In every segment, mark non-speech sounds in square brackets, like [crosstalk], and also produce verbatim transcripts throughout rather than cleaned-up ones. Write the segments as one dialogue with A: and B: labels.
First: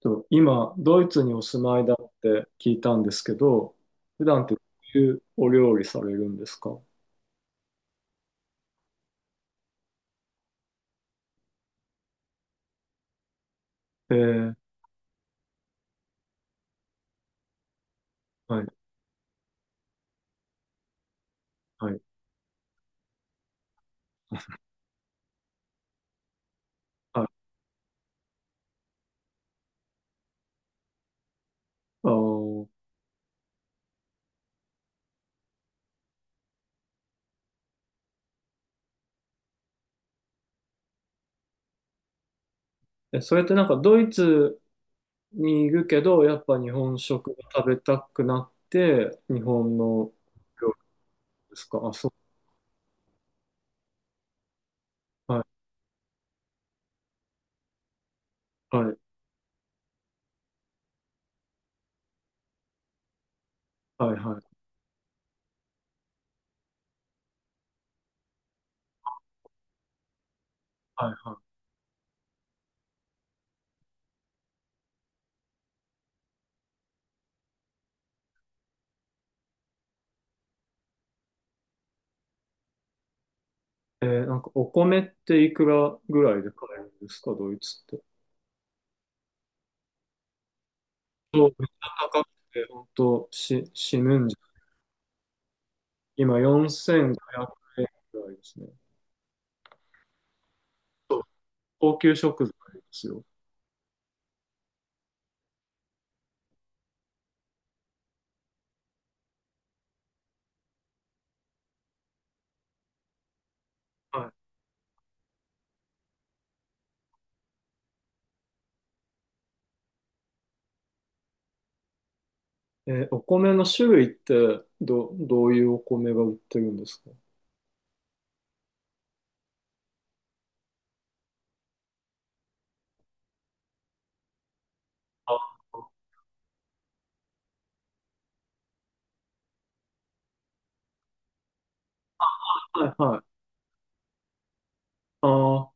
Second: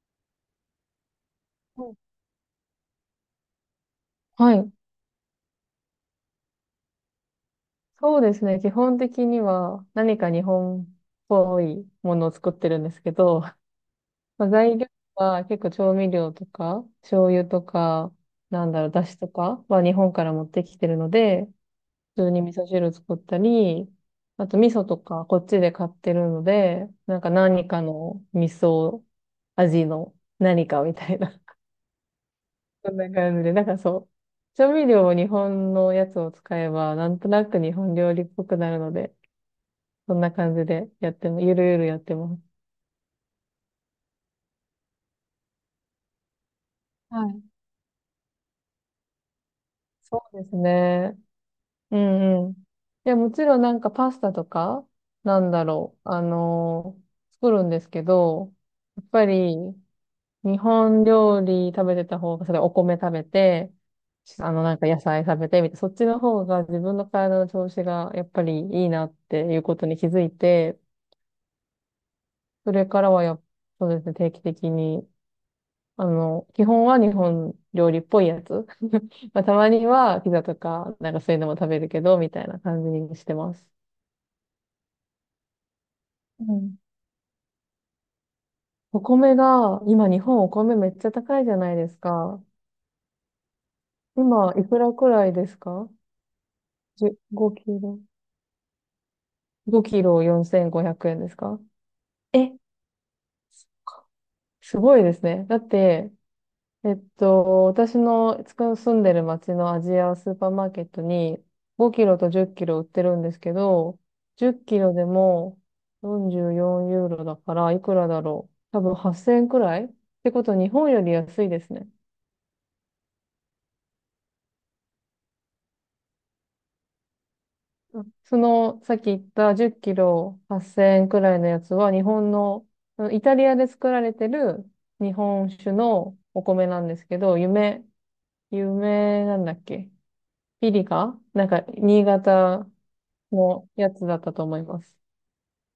A: と今、ドイツにお住ま
B: う
A: い
B: ん
A: だって聞いたんですけど、普段っ
B: は
A: てど
B: い。
A: ういうお料理されるんですか？
B: そうですね。基本的には何か日本っぽいものを作ってるんですけど、
A: え
B: まあ、
A: ー、
B: 材料は結構調味料とか、醤油とか、
A: は
B: な
A: い、
B: んだろう、だしとかは日本から持ってきてるので、
A: はい、
B: 普通に味噌汁作ったり、あと味噌とかこっちで買ってるので、なん
A: は
B: か
A: い。
B: 何かの味噌味の何かみたいな、[laughs]
A: あー、
B: そんな感じで、なんかそう、調味料を日本のやつを使えば、なんとなく日本料理っぽくなるので、そんな感じでやっても、ゆるゆるやってます。
A: え、それってなんかドイツにいるけど、やっぱ日本
B: は
A: 食が
B: い。
A: 食べたくなって、日本の
B: そうです
A: 料理
B: ね。
A: ですか？あ、
B: う
A: そ
B: んうん。いや、もちろんなんかパスタとか、
A: う、
B: な
A: はい、
B: んだろう、あのー作るんですけど、
A: はい、
B: やっぱり日本料理食べてた方が、それお米食べて、
A: はい、は
B: あ
A: い、
B: のなんか野菜食べてみたいな、そっちの方が自分の体の調子がやっぱりいいなっていうことに気づいて、
A: はい、は
B: それからはやっ、そうですね、定期的にあの、基本は日本料理っぽいやつ。[laughs] まあ、たまにはピザとか、なんかそういうのも食べるけど、みたいな感じにしてます。
A: い。えー、なんかお米っていくらぐらい
B: う
A: で買
B: ん。
A: えるんですか、ドイツって。
B: お米が、今日本お米めっちゃ高い
A: そ
B: じ
A: う、
B: ゃ
A: めっち
B: ないです
A: ゃ高く
B: か。
A: て、本当し、死ぬんじ
B: 今、
A: ゃ。
B: いくらくらいですか？
A: 今
B: じゅ
A: 4500
B: 5キ
A: 円
B: ロ。
A: ぐらいですね。
B: ごキロ4500
A: そ
B: 円
A: う、
B: ですか？
A: 高級食
B: え、
A: 材ですよ。
B: すごいですね。だって、えっと、私のつく住んでる町のアジアスーパーマーケットにごキロとじっキロ売ってるんですけど、
A: は
B: じっキロでもよんじゅうよんユーロだからいくらだろう。多分はっせんえんくらいってこと日本より安いですね。
A: い。えーお米の種類ってど、どういうお米が売ってるんですか？
B: うん、そのさっき言ったじっキロはっせんえんくらいのやつは日本の、あのイタリアで作られてる日本
A: あ、
B: 酒のお米なんですけど、夢、夢なんだっけ、ピリカ、なんか新潟
A: はいはい。
B: のやつだったと思います。
A: ああ、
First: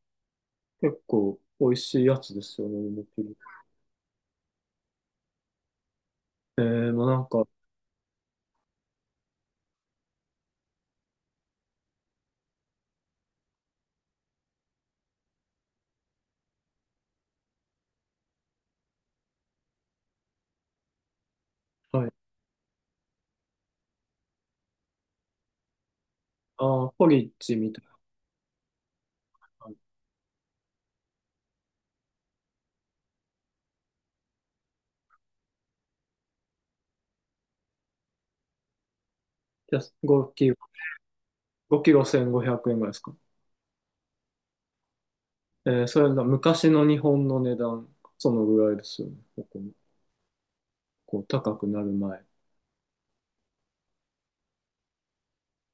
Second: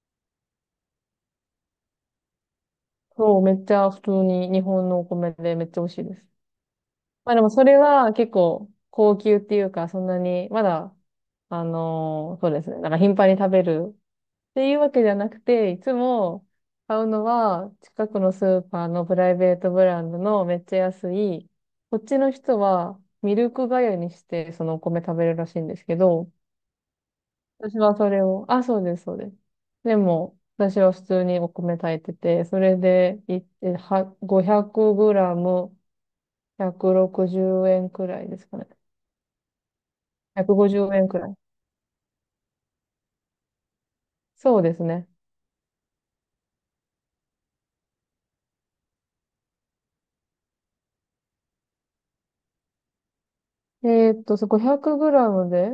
A: 結構美味しいやつですよね、梅ピ
B: そう、めっちゃ普通に日本のお米でめっちゃ美味しいです。
A: ル。えー、もうなん
B: まあで
A: か、
B: もそれは結構高級っていうか、そんなに、まだ、あのーそうですね。なんか頻繁に食べるっていうわけじゃなくて、いつも買うのは近くのスーパーのプライベートブランドのめっちゃ安い、こっ
A: はい。
B: ちの人はミルク粥にしてそのお米食べるらしいんですけど、
A: ああ、ポリッジみ
B: 私
A: たい
B: はそれを、あ、そうです、そうです。
A: な。
B: でも、私は普通にお米炊いてて、それでい、えは、ごひゃくグラムひゃくろくじゅうえんくろくじゅうえんくらいですかね。
A: やつ5キロ、
B: ひゃくごじゅうえんくごじゅうえんくらい。
A: ごキロせんごひゃくえんぐらいですか？
B: そうですね。
A: えー、それが昔の日本の値段、そのぐらいですよね、ここもこう、高くなる前。
B: えーっと、そごひゃくグラムで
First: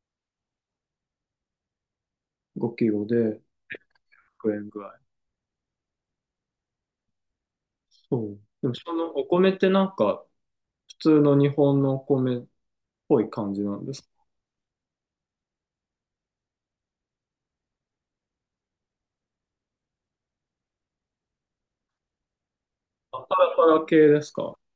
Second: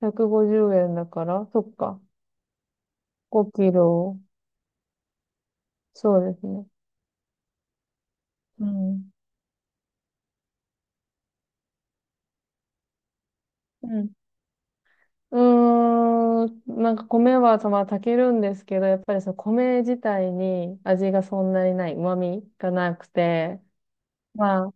B: ひゃくごじゅうえんだから、そっか。
A: ごきろで
B: ごキロ。
A: ひゃくえんぐらい。
B: そうですね。
A: そう。
B: う
A: でもその
B: ん。
A: お米ってなんか普通の日本のお米っぽい感じなん
B: う
A: ですか？
B: ん。うーん、なんか米はたまあ炊けるんですけど、やっぱりその米自体に味がそんなにない、旨味がなく
A: あ、パラ
B: て、
A: パラ系ですか？
B: まあ、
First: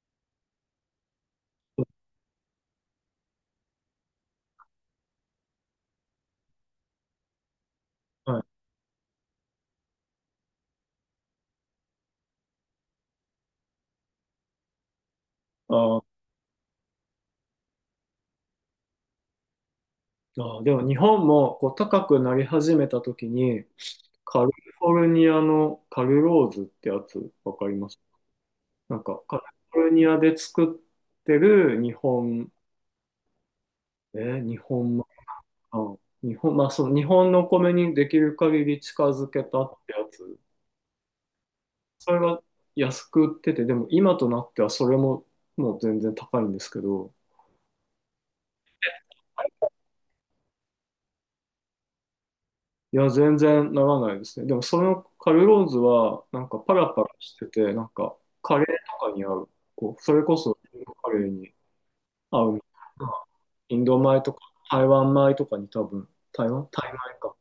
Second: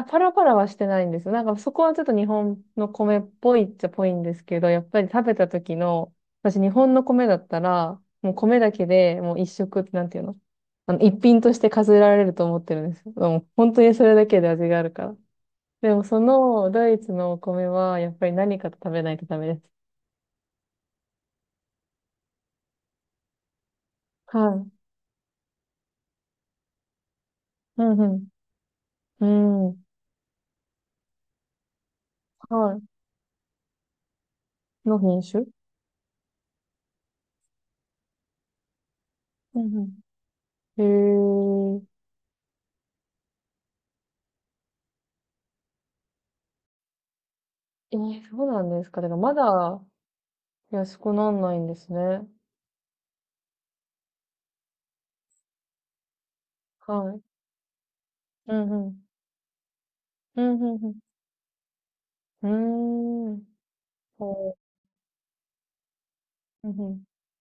B: あ、パラパラはしてないんですよ。なんかそこはちょっと日本の米っぽいっちゃぽいんですけど、やっぱり食べた時の、私日本の米だったら、もう
A: は
B: 米
A: い。
B: だけでもう一食、なんていうの、あの、一品として数えられると思ってるんですよ。もう本当にそれだけで味があるから。
A: あ
B: でも
A: ー
B: そのドイツのお米はやっぱり何かと食べないとダメです。
A: あー、でも日本もこう高くなり始めた時に
B: は
A: カリ
B: い。
A: フォルニアのカルローズってやつわかり
B: う
A: ます？
B: んう
A: なんかカリ
B: ん。う
A: フ
B: ん。
A: ォルニアで作ってる日本、
B: は
A: えー日
B: い。
A: 本
B: の
A: 米
B: 品種。
A: か、日本、まあその日本のお米にできる限り近づけ
B: う
A: たっ
B: ん
A: てやつ。
B: うん。へえ。
A: それが安く売ってて、でも今となってはそれももう全然高いんですけど、
B: えー、そうなんですか。だからまだ、安くなんないんですね。
A: いや、全然ならないですね。でもそのカルローズはなんかパラパラ
B: はい。
A: してて、なんか
B: う
A: カレー
B: んうん。
A: とかに合う、こう、それこ
B: うん
A: そ
B: うん
A: カレーに合
B: う
A: うみたいな、
B: ん。うーん。
A: インド米とか
B: ほ
A: 台湾米とかに多分、台湾
B: う。うん
A: タイ
B: う
A: 米
B: ん。
A: か。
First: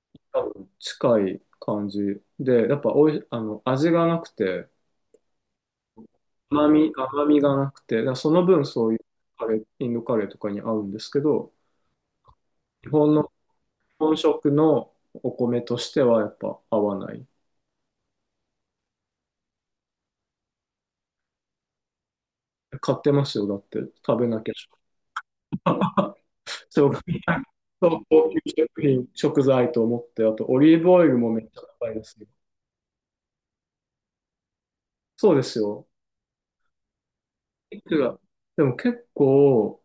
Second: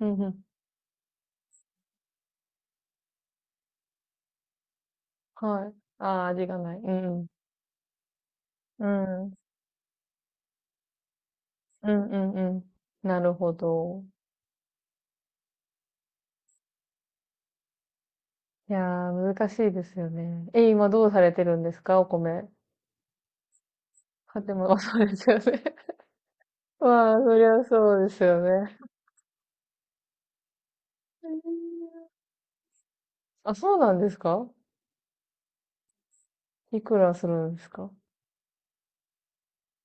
B: うんう
A: 多
B: ん。
A: 分近い感じで、やっぱおい、あの、味がなくて、
B: はい。ああ、味が
A: 甘
B: ない。う
A: み、
B: んう
A: 甘
B: ん。
A: みがなくて、だからその分
B: う
A: そういう
B: ん。
A: カレー、インドカレーとかに合うんですけど、
B: うんうんうん。
A: 日本
B: な
A: の
B: るほど。
A: 本食のお米としてはやっぱ合わない。
B: いやー、難しいですよね。え、今どうされてるんですか、お米？
A: 買ってますよ、だって食べな
B: 買っ
A: きゃ。
B: ても、あ、そうですよね。[laughs]
A: [laughs] そう、う
B: まあ、そりゃそう
A: 高
B: です
A: 級
B: よね。
A: 食品、食材と思って、あとオリーブオイル
B: え
A: もめっちゃ高いで
B: ー、
A: すよ。
B: あ、そうなんですか？
A: そうですよ。
B: いくらするんです
A: い
B: か？
A: くらでも結構、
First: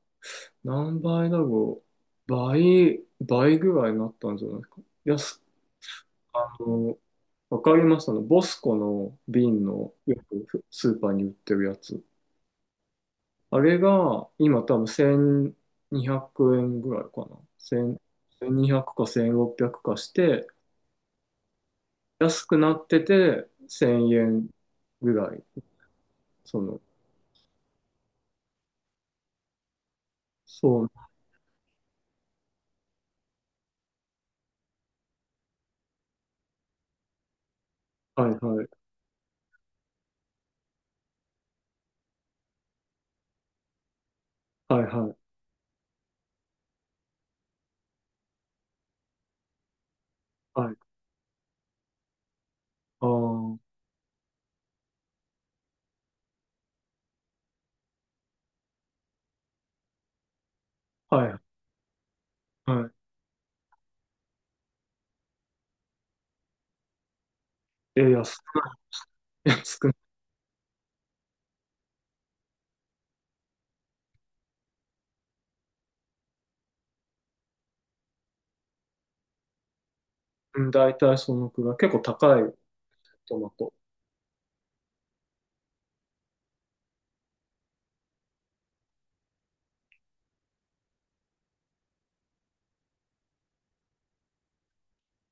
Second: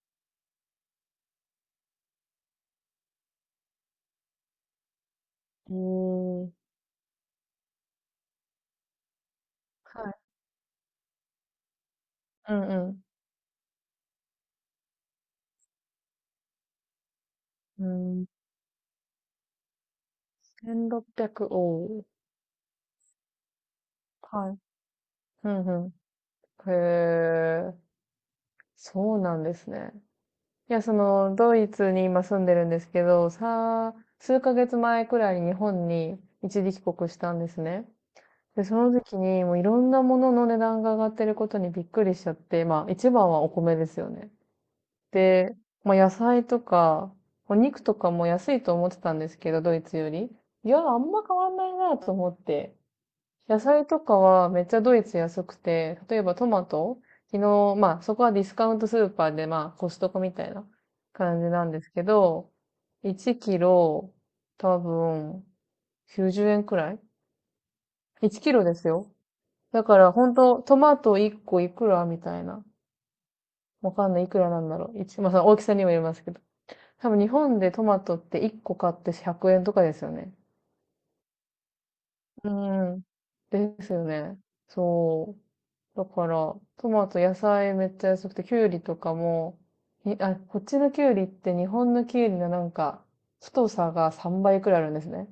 A: 何倍だろう。倍、倍ぐらいになったんじゃないですか。安、
B: えー、
A: あの、わかります？あの、ボスコの瓶の
B: はい。
A: よくスーパーに売ってるやつ。
B: うん
A: あれが、今多分せんにひゃくえんぐらいかな。いち
B: う
A: ゼロ
B: ん。うん、
A: ゼロ に ゼロ ゼロかせんろっぴゃくかして、
B: せんろっぴゃく、おー、
A: 安くなっててせんえん
B: はい。
A: ぐらい。
B: うんう
A: そ
B: ん。へ
A: の、
B: え、そうなんですね。いや、
A: そう、
B: その、ドイツに今住んでるんですけど、さ、数ヶ月前くらいに日本に一時帰国したんですね。
A: はいは
B: で、
A: い、
B: その時にもういろんなものの値段が上がってることにびっくりしちゃって、まあ一番はお米ですよね。
A: はいはい、
B: で、まあ野菜とか、お肉とかも安いと思ってたんですけど、ドイツより。い
A: はい。
B: や、あんま変わんないなと思って。
A: ああ、は
B: 野菜とかはめっちゃドイツ安くて、例えばトマト、昨日、まあそこはディスカウントスーパーでまあコストコみたいな
A: い、
B: 感じなんですけど、
A: は
B: いちキロ多分きゅうじゅうえんくらい？
A: い。え、安
B: いち キ
A: く
B: ロですよ。
A: ない、[laughs] 安
B: だ
A: くない。
B: から本当トマトいっこいくらみたいな。わかんない、いくらなんだろう。一、まあその大きさにもよりますけど。多分日本でトマトっていっこ買ってひゃくえんとかですよね。
A: うん、大体そのくらい。結構高
B: う
A: い
B: ん。
A: トマト。
B: ですよね。そう。だから、トマト、野菜めっちゃ安くて、きゅうりとかも、にあ、こっちのきゅうりって日本のきゅうりのなんか、太さがさんばいくらいあるんですね。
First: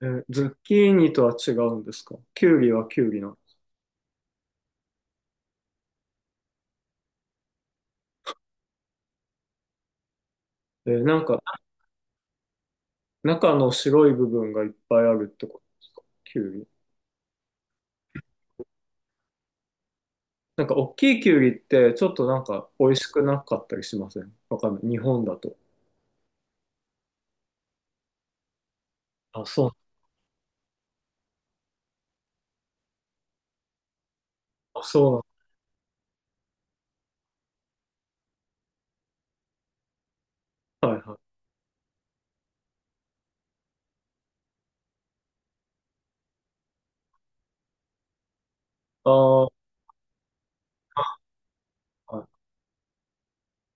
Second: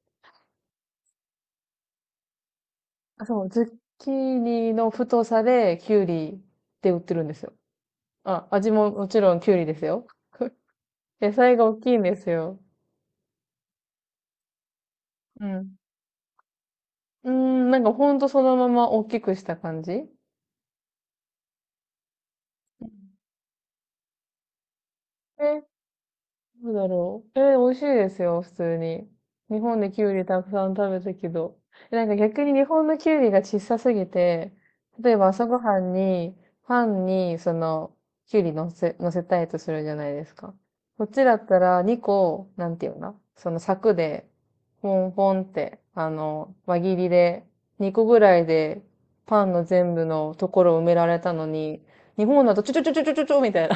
A: え、ズッキーニとは違うんですか？キュウリはキュウリ
B: あ、
A: なの？
B: そう、ズッキーニの太さできゅうりって売ってるんですよ。あ、味ももちろんきゅうりですよ。
A: え、な
B: [laughs]
A: ん
B: 野
A: か、
B: 菜が大きいんですよ。
A: 中の白い部分がいっぱいあるっ
B: う
A: てこと
B: ん。
A: ですか？キュウリ。
B: うーん、なんかほんとそのまま大きくした感じ。
A: なんか大きいキュウリってちょっとなんか美味しくなかったりしません？わかんない。日本だと。
B: で、どうだろう。えー、美味しいですよ、普通に。
A: あ、
B: 日
A: そ
B: 本
A: う。
B: でキュウリたくさん食べたけど。えなんか逆に日本のキュウリが小さすぎて、
A: あ、
B: 例え
A: そ
B: ば朝ごはんに、パンに、その、キュウリ乗せ、乗せたいとするじゃないですか。
A: うなんは
B: こっ
A: いはい。
B: ちだったらにこ、なんていうの、その柵で、ポンポンって、あの、輪切りで、にこぐらいで、パ
A: あ
B: ンの
A: あ、
B: 全部のところを埋められたのに、
A: は
B: 日
A: い。
B: 本だとちょちょちょちょちょちょみたいな。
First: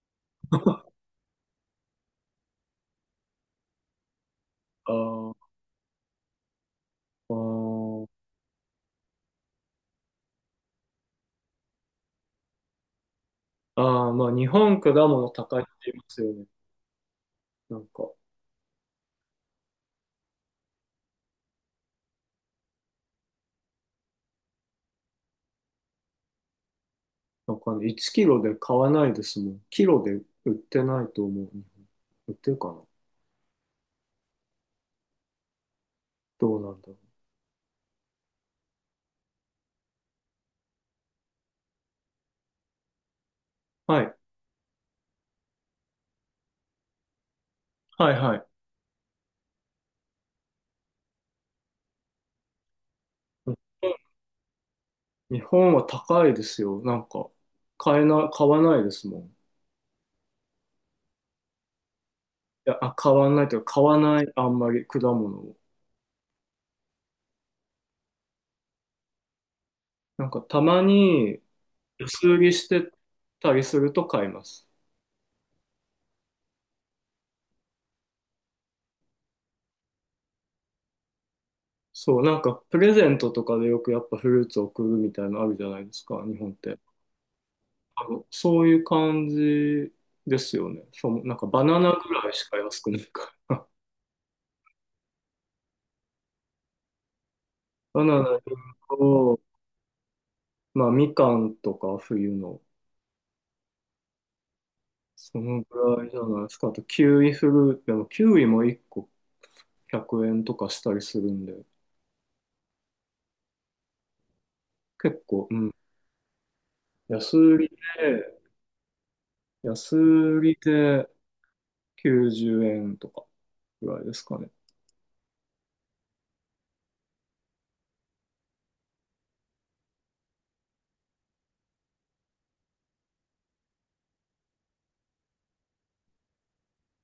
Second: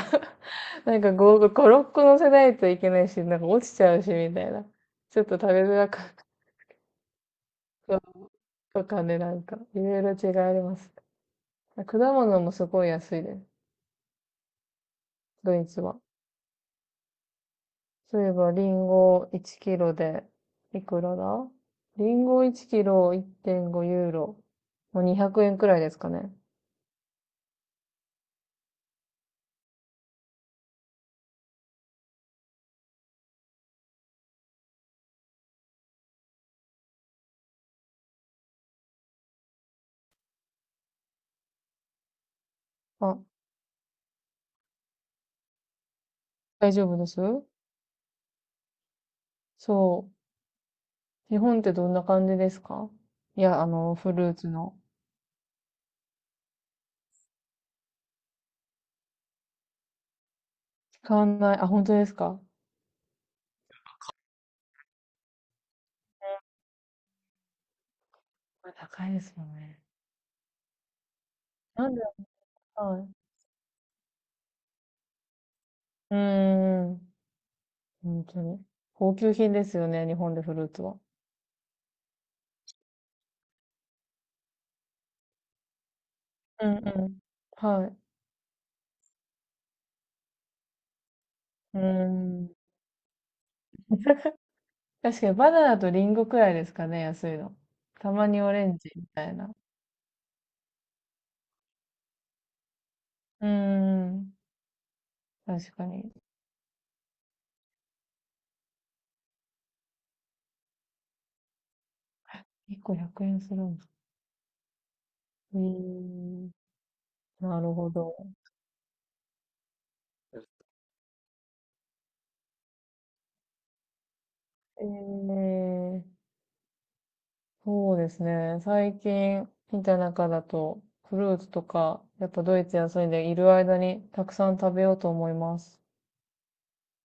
B: なんかご、ご、ろっこ乗せないといけないし、なんか落ちちゃうし、みたいな。
A: あ
B: ちょっ
A: ー
B: と食べづらかっ
A: あ
B: た
A: ー、
B: とかね、なんか、いろいろ違いあります。果物もすごい安いです。
A: あー、まあ日本果物
B: ド
A: 高い
B: イ
A: っ
B: ツ
A: て言い
B: は。
A: ますよね。なんか、
B: そういえば、リンゴいちキロで、いくらだ、リンゴいちキロいってんごユーロ。もうにひゃくえんくえんくらいですかね。
A: なんかね、いちきろで買わないですもん。キロで売ってないと思う。日本、売ってるかな、どうなんだろ
B: あ、
A: う。はい。
B: 大丈夫です。
A: はいはい。
B: そう。日本ってどんな感じですか？い
A: うん、
B: や、あの、フルーツの。
A: 日本は高いですよ。なんか、買えな、買わないですもん。い
B: 使わない。あ、本当ですか？
A: や、あ、買わないというか、買わない、あんまり果物を。
B: これ高いですよね。
A: なんかたまに
B: なんで、
A: 安売りして
B: はい。
A: たりすると買います。
B: うーん。本当に。高級品ですよね、日本でフルーツは。
A: そう、なんかプレゼントとかでよくやっぱフルーツ送るみたいなのあるじゃないですか、日本っ
B: うん
A: て。
B: うん。はい。
A: あの、そういう感じですよね。そう、なんかバナ
B: うー
A: ナぐらいし
B: ん。
A: か安くないから。[laughs]
B: 確かにバナナとリンゴくらいですかね、安いの。
A: バ
B: た
A: ナ
B: ま
A: ナ
B: にオレンジみたい
A: と、
B: な。
A: まあみかんとか冬の、
B: うーん。
A: その
B: 確か
A: ぐらい
B: に。
A: じゃないですか。あとキウイフルーツ、でもキウイもいっこひゃくえんとかしたりするんで、
B: いっこひゃくえんするんだ。
A: 結構、う
B: うー
A: ん。
B: ん。
A: 安売
B: な
A: り
B: るほど。
A: で、安売りで、きゅうじゅうえんとかぐらいですかね。
B: ええ、そうですね。最近見た中だと、フルーツとか、やっぱドイツ安いんでいる間にたくさん食べようと思います。